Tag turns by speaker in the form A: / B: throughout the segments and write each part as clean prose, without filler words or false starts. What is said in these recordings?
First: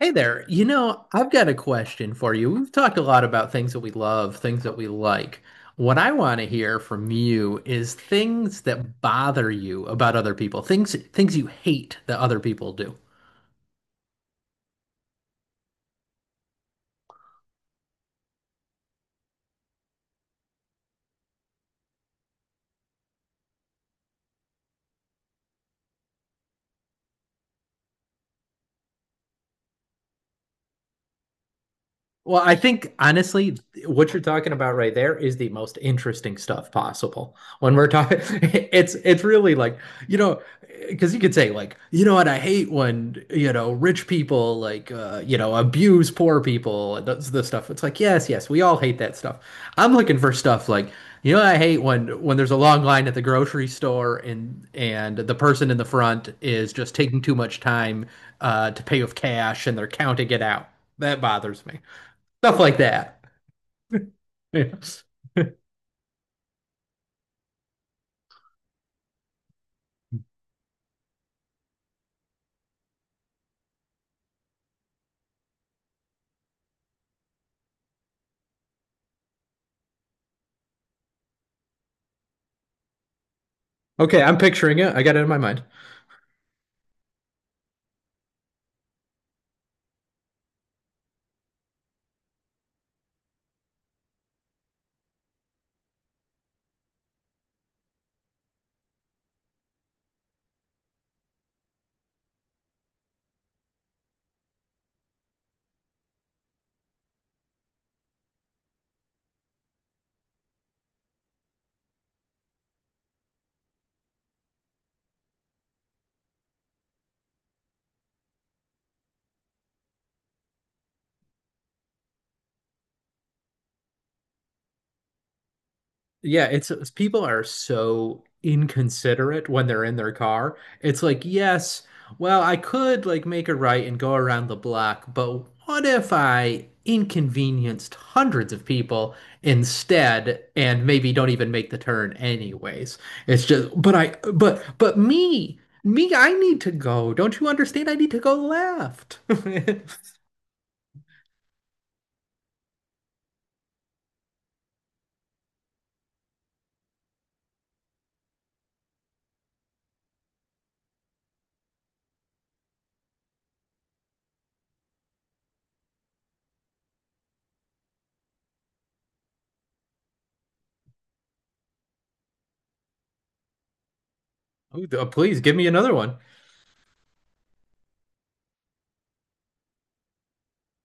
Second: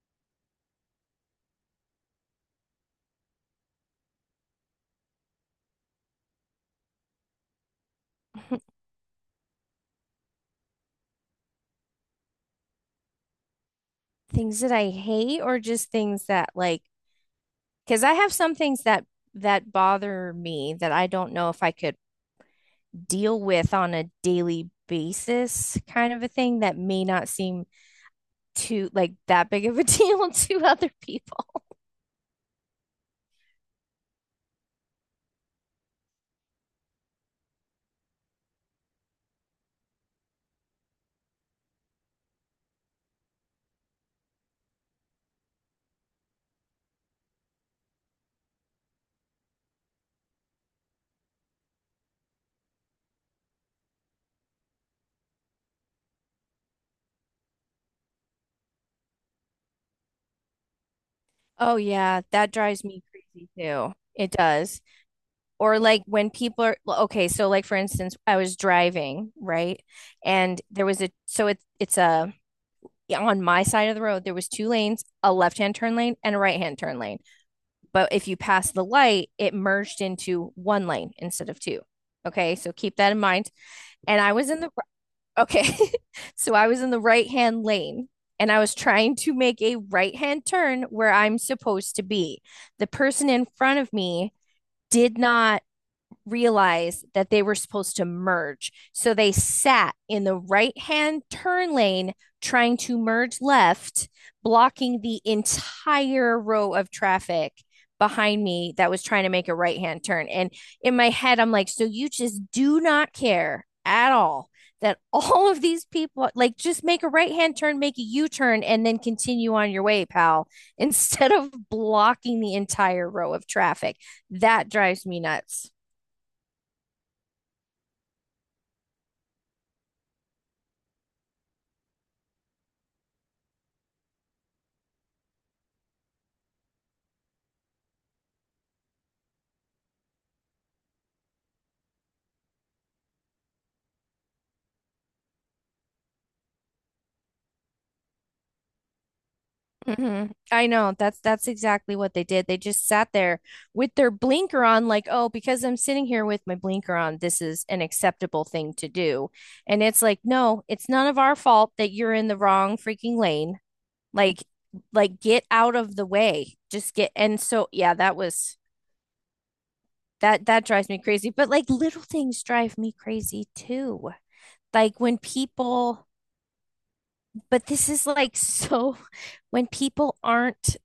A: Hey there. You know, I've got a question for you. We've talked a lot about things that we love, things that we like. What I want to hear from you is things that bother you about other people, things you hate that other people do.
B: Things that I hate or just things that, like, because I have some things that that bother me that I don't know if I could deal with on a daily basis, kind of a thing that may not seem too like that big of a deal to other people.
A: Well, I think honestly, what you're talking about right there is the most interesting stuff possible. When we're talking, it's really like, you know, because you could say like, you know what, I hate when, you know, rich people like you know, abuse poor people and that's the stuff. It's like, yes, yes, we all hate that stuff. I'm looking for stuff like, you know, I hate when there's a long line at the grocery store and the person in the front is just taking too much time to pay with cash and they're counting it out. That bothers
B: Oh
A: me.
B: yeah, that
A: Stuff like
B: drives me
A: that.
B: crazy too. It
A: Yeah.
B: does. Or like when people are okay, so like for instance, I was driving, right? And there was a so it's a on my side of the road there was two lanes, a left-hand turn lane and a right-hand turn lane, but if you pass the light it merged into one lane instead of two. Okay, so keep that in mind. And
A: Okay,
B: I
A: I'm
B: was in the
A: picturing it. I got it in my mind.
B: Okay. So I was in the right-hand lane and I was trying to make a right-hand turn where I'm supposed to be. The person in front of me did not realize that they were supposed to merge. So they sat in the right hand turn lane trying to merge left, blocking the entire row of traffic behind me that was trying to make a right hand turn. And in my head, I'm like, so you just do not care at all that all of these people, like, just make a right hand turn, make a U turn, and then continue on your way, pal, instead of blocking the entire row of traffic. That drives me nuts.
A: Yeah, people are so inconsiderate when they're in their car. It's like, yes, well, I could like make a right and go around the block, but what if I inconvenienced hundreds of people instead and maybe don't even make the turn anyways? It's just, but me, I need to go. Don't you understand? I need to go left.
B: hmm I know. That's exactly what they did. They just sat there with their blinker on, like, oh, because I'm sitting here with my blinker on, this is an acceptable thing to do. And it's like, no, it's none of our fault that you're in the wrong freaking lane. Like, like get out of the way. Just get. And so, yeah, that was that drives me crazy. But like little things drive me crazy too. Like
A: Oh,
B: when
A: please give me another one.
B: but this is like so when people aren't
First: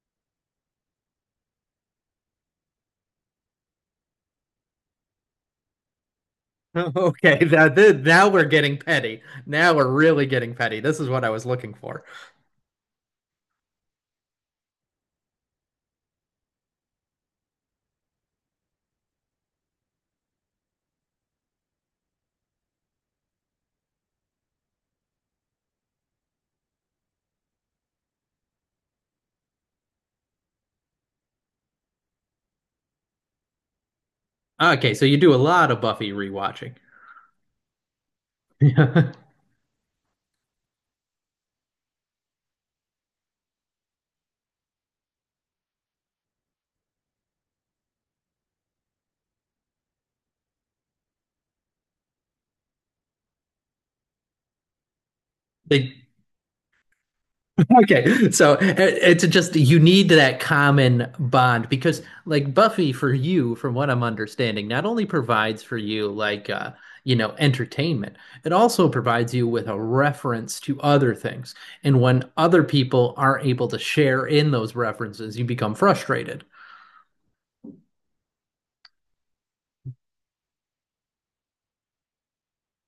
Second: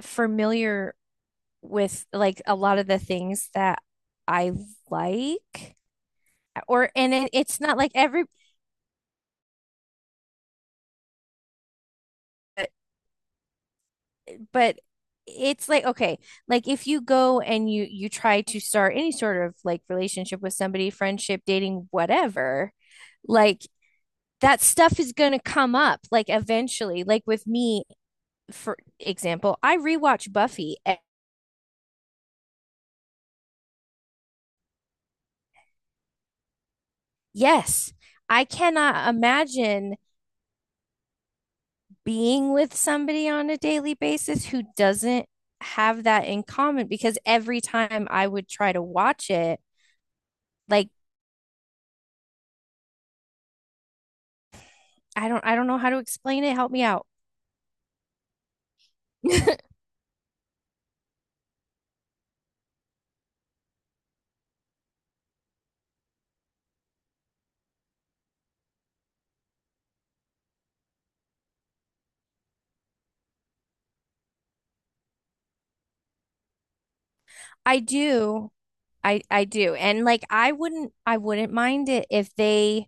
B: familiar with like a lot of the things that I like. or and it,
A: Okay,
B: it's
A: that,
B: not like
A: that
B: every
A: now we're getting petty. Now we're really getting petty. This is what I was looking for.
B: but, it's like okay, like if you go and you try to start any sort of like relationship with somebody, friendship, dating, whatever, like that stuff is going to come up, like eventually, like with me. For example, I rewatch Buffy.
A: Okay, so you do a lot of Buffy rewatching.
B: Yes. I cannot imagine being with somebody on a daily basis who doesn't have that in common, because every time I would try to watch it, like, I don't know how
A: they
B: to explain it. Help me out.
A: Okay, so it's just you need that common bond because, like Buffy, for you, from what I'm understanding, not only provides for you like you know, entertainment, it also provides you with a reference to other things. And when other people aren't able to share in those references, you become frustrated.
B: I do. I do. And like I wouldn't mind it if they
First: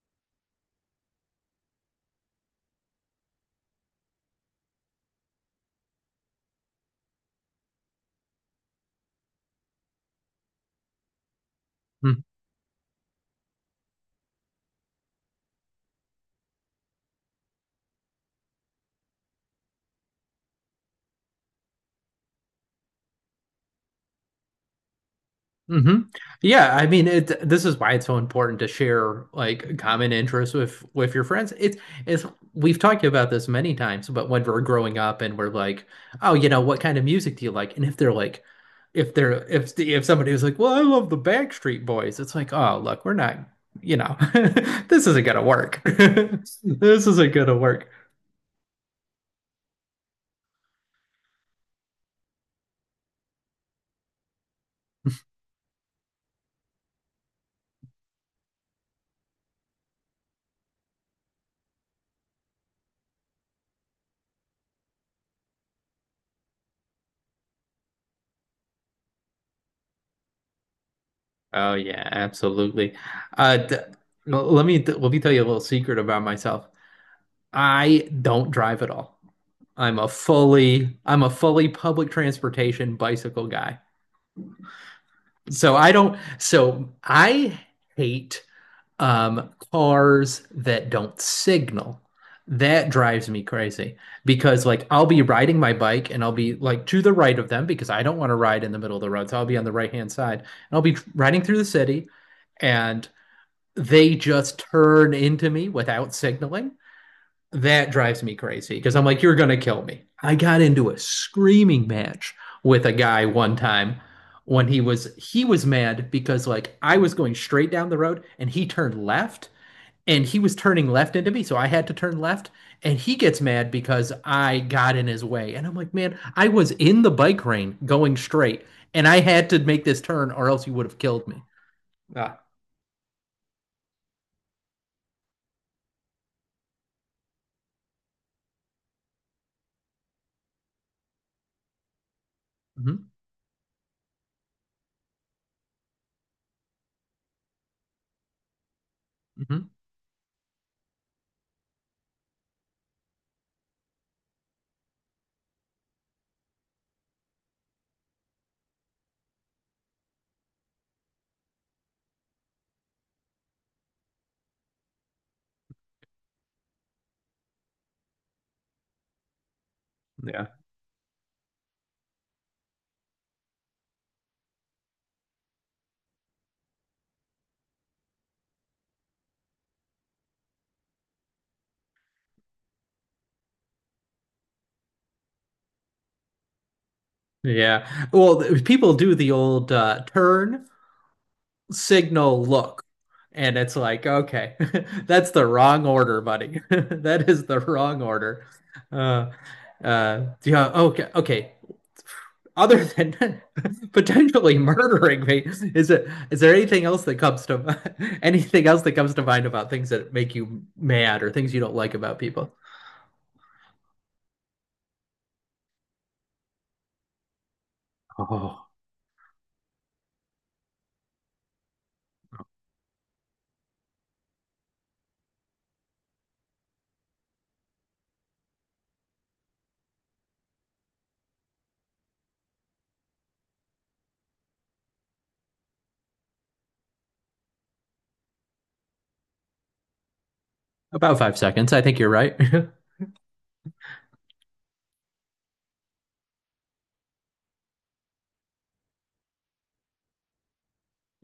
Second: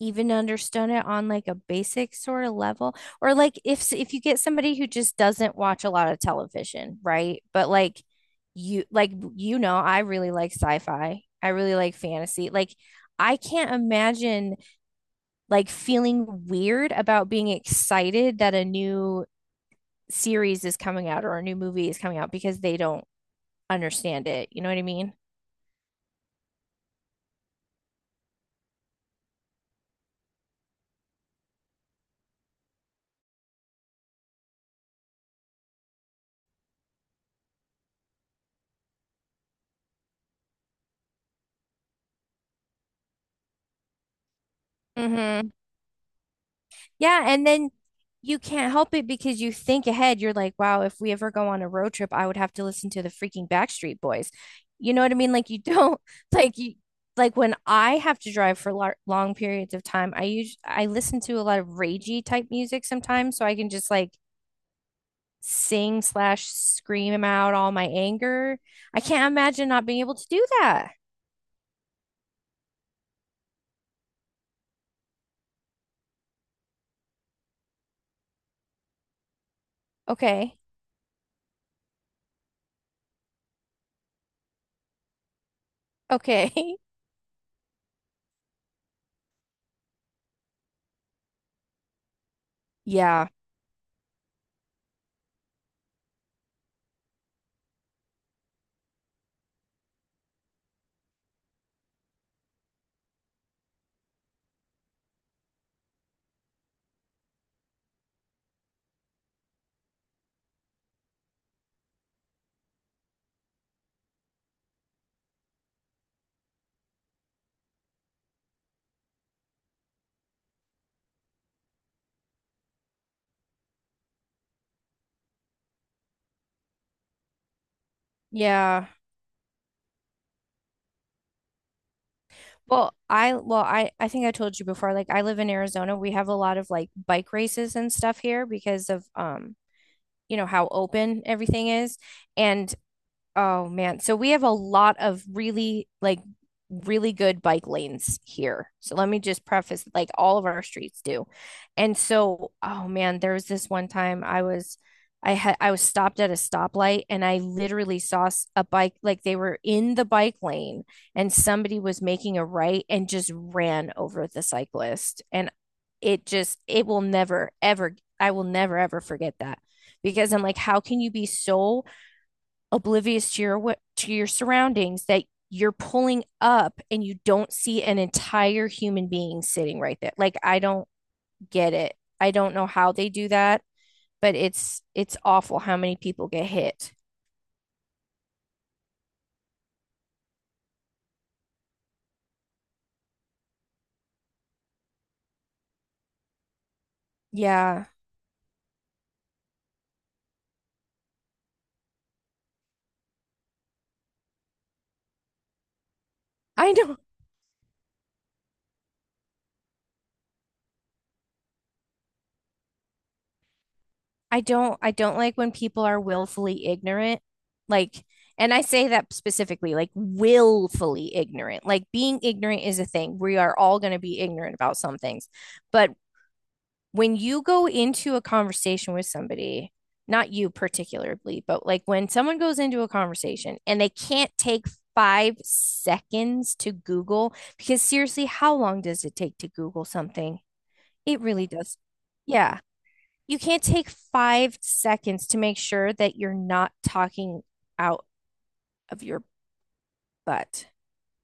B: even understand it on like a basic sort of level, or like if you get somebody who just doesn't watch a lot of television, right? But like, you, like, you know, I really like sci-fi, I really like fantasy, like I can't imagine like feeling weird about being excited that a new series is coming out or a new movie is coming out because they don't understand it, you know what I mean?
A: Hmm. Yeah, I mean it this is why it's so important to share like common interests with your friends. It's we've talked about this many times, but when we're growing up and we're like, "Oh, you know, what kind of music do you like?" And if they're like if they're if the- if somebody was like, "Well, I love the Backstreet Boys." It's like, "Oh, look, we're not, you know, this isn't gonna
B: hmm
A: work. This
B: yeah,
A: isn't
B: and
A: gonna
B: then
A: work."
B: you can't help it because you think ahead. You're like, wow, if we ever go on a road trip, I would have to listen to the freaking Backstreet Boys. You know what I mean? Like you don't like you, like when I have to drive for lar long periods of time, I listen to a lot of ragey type music sometimes, so I can just like sing slash scream out all my anger. I can't imagine not being able to do that.
A: Oh yeah, absolutely. Uh d let me tell you a little secret about myself. I don't drive at all.
B: Okay.
A: I'm a fully public transportation bicycle guy. So I don't
B: Okay.
A: so I hate cars that don't signal. That drives
B: Yeah.
A: me crazy because like I'll be riding my bike and I'll be like to the right of them because I don't want to ride in the middle of the road. So I'll be on the right-hand side and I'll be riding through the city and they just turn into me without signaling. That drives me crazy because I'm like, you're going to kill me. I got into a screaming match with a guy one time when he was mad because like I was going straight down the road and he turned left and he was turning left into me, so I had to turn left. And he gets mad because I got in his way, and I'm like, man, I was in the bike lane going straight
B: Yeah.
A: and I had to make this turn or else you would have killed me. Ah.
B: Well, I think I told you before, like I live in Arizona. We have a lot of like bike races and stuff here because of you know, how open everything is. And,
A: Mhm.
B: oh man. So we have a lot of really like really good bike lanes here. So let me just
A: Mhm.
B: preface, like, all of our streets do. And so, oh man, there was this one time I was, I was stopped at a stoplight and I literally saw a bike, like they were in the bike lane and somebody was making a right and just ran over the cyclist. And it just, it will never ever, I will never ever forget that, because I'm
A: Yeah.
B: like, how can you be so oblivious to your, to your surroundings that you're pulling up and you don't see an entire human being sitting right there. Like, I don't get it. I don't know how they do that, but it's awful how many people get hit.
A: Yeah. Well, people do the old turn signal look. And it's like, okay, that's the wrong order, buddy. That is the
B: Yeah.
A: wrong order. Uh, yeah, okay. Other than potentially murdering me, is there
B: I
A: anything
B: don't
A: else that comes to anything else that comes to mind about things that make you mad or things you don't like about people?
B: I don't like when people are willfully ignorant. Like, and I
A: Oh,
B: say that specifically, like willfully ignorant. Like being ignorant is a thing. We are all going to be ignorant about some things, but when you go into a conversation with somebody, not you particularly, but like when someone goes into a conversation and they can't take 5 seconds to Google, because seriously, how long does it take to Google something?
A: about
B: It
A: five
B: really
A: seconds.
B: does.
A: I think you're right.
B: Yeah. You can't take 5 seconds to make sure that you're not talking out of your butt.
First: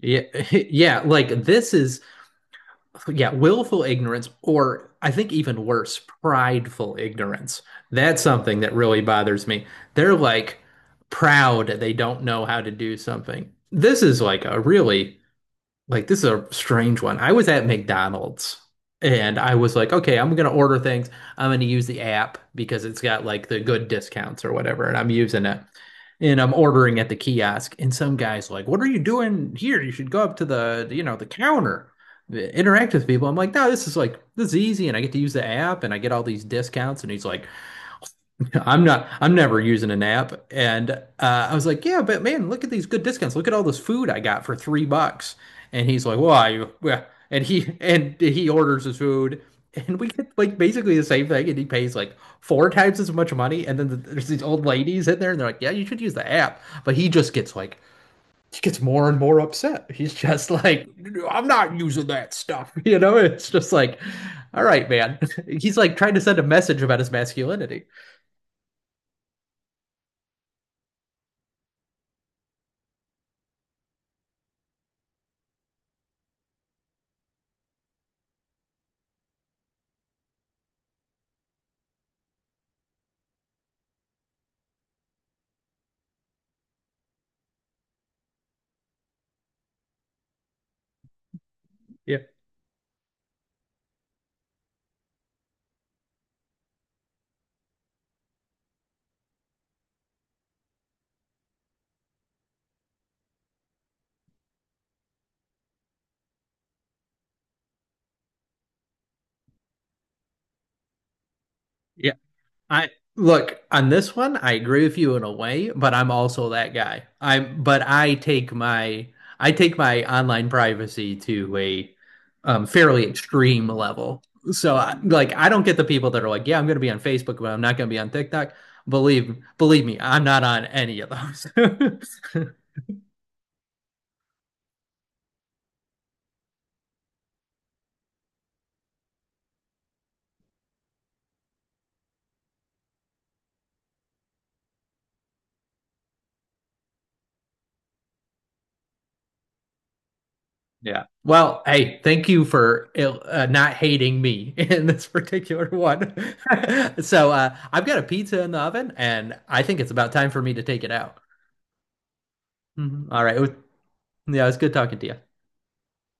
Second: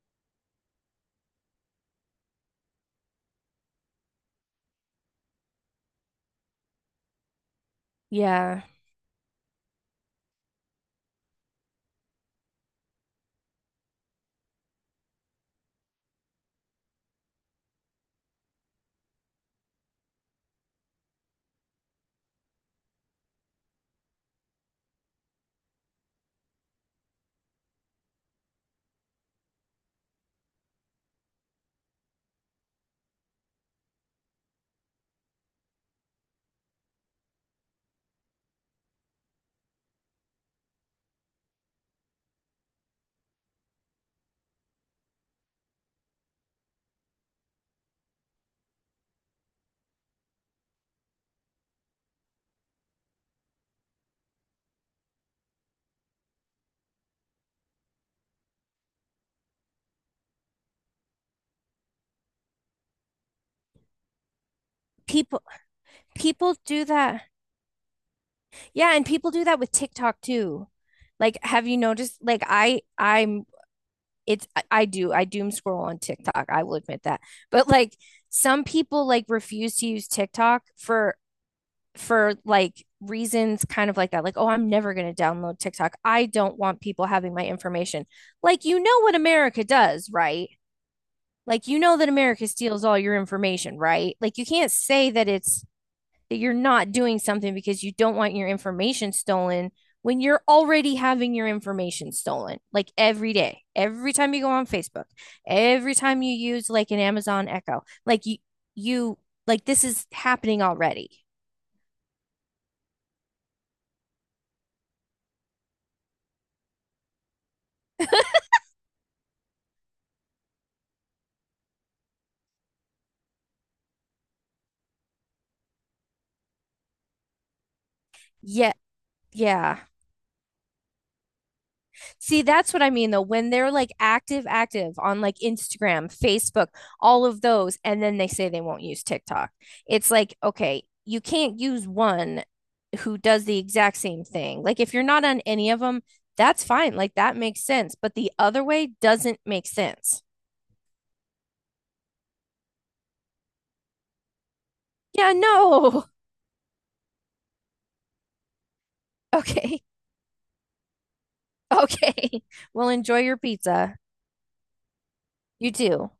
A: Yeah, yeah. Like this is yeah, willful ignorance, or I think even worse, prideful ignorance. That's something
B: Yeah.
A: that really bothers me. They're like proud they don't know how to do something. This is like a really, like, this is a strange one. I was at McDonald's and I was like, okay, I'm going to order things. I'm going to use the app because it's got like the good discounts or whatever. And I'm using it and I'm ordering at the kiosk, and some guy's like, "What are you doing here? You should go up to the, you know, the counter, interact with people." I'm like, "No, this is like this is easy, and I get to use the app, and I get all these discounts." And he's like, I'm never using an app. And I was like, yeah, but man, look at these good discounts. Look at all this food I got for $3. And he's like, well, and he orders his food. And we get like basically the same thing. And he pays like four times as much money. And then there's these old ladies in there and they're like, yeah, you should use the app. But he gets more and more upset. He's just like, I'm not using that stuff. You know, it's just like, all right, man.
B: People
A: He's like trying to send a
B: people
A: message
B: do
A: about his
B: that.
A: masculinity.
B: Yeah, and people do that with TikTok too. Like, have you noticed? Like, I I'm it's I, do I doom scroll on TikTok? I will admit that. But like some people like refuse to use TikTok for like reasons kind of like that. Like, oh, I'm never going to download TikTok. I don't want people having my information. Like, you know what America does, right? Like, you know that
A: Yeah.
B: America steals all your information, right? Like, you can't say that it's, that you're not doing something because you don't want your information stolen when you're already having your information stolen, like every day, every time you go on Facebook, every time you use like an Amazon Echo, like you like, this is happening already.
A: Yeah. I look, on this one, I agree with you in a way, but I'm also that guy. I take my online privacy to a fairly extreme level. So like I don't get the people that are like, yeah, I'm gonna be on Facebook, but I'm not gonna be on TikTok.
B: Yeah.
A: Believe
B: Yeah.
A: me, I'm not on any of those.
B: See, that's what I mean though. When they're like active, active on like Instagram, Facebook, all of those, and then they say they won't use TikTok. It's like, okay, you can't use one who does the exact same thing. Like if you're not on any of them, that's fine. Like that makes sense. But the other way doesn't make sense.
A: Yeah. Well, hey, thank you for not hating me in this
B: Yeah,
A: particular
B: no.
A: one. So, I've got a pizza in the oven, and I think
B: Okay.
A: it's about time for me to take it out.
B: Okay. Well,
A: Mhm.
B: enjoy
A: All right.
B: your pizza.
A: Yeah, it was good talking to you.
B: You too.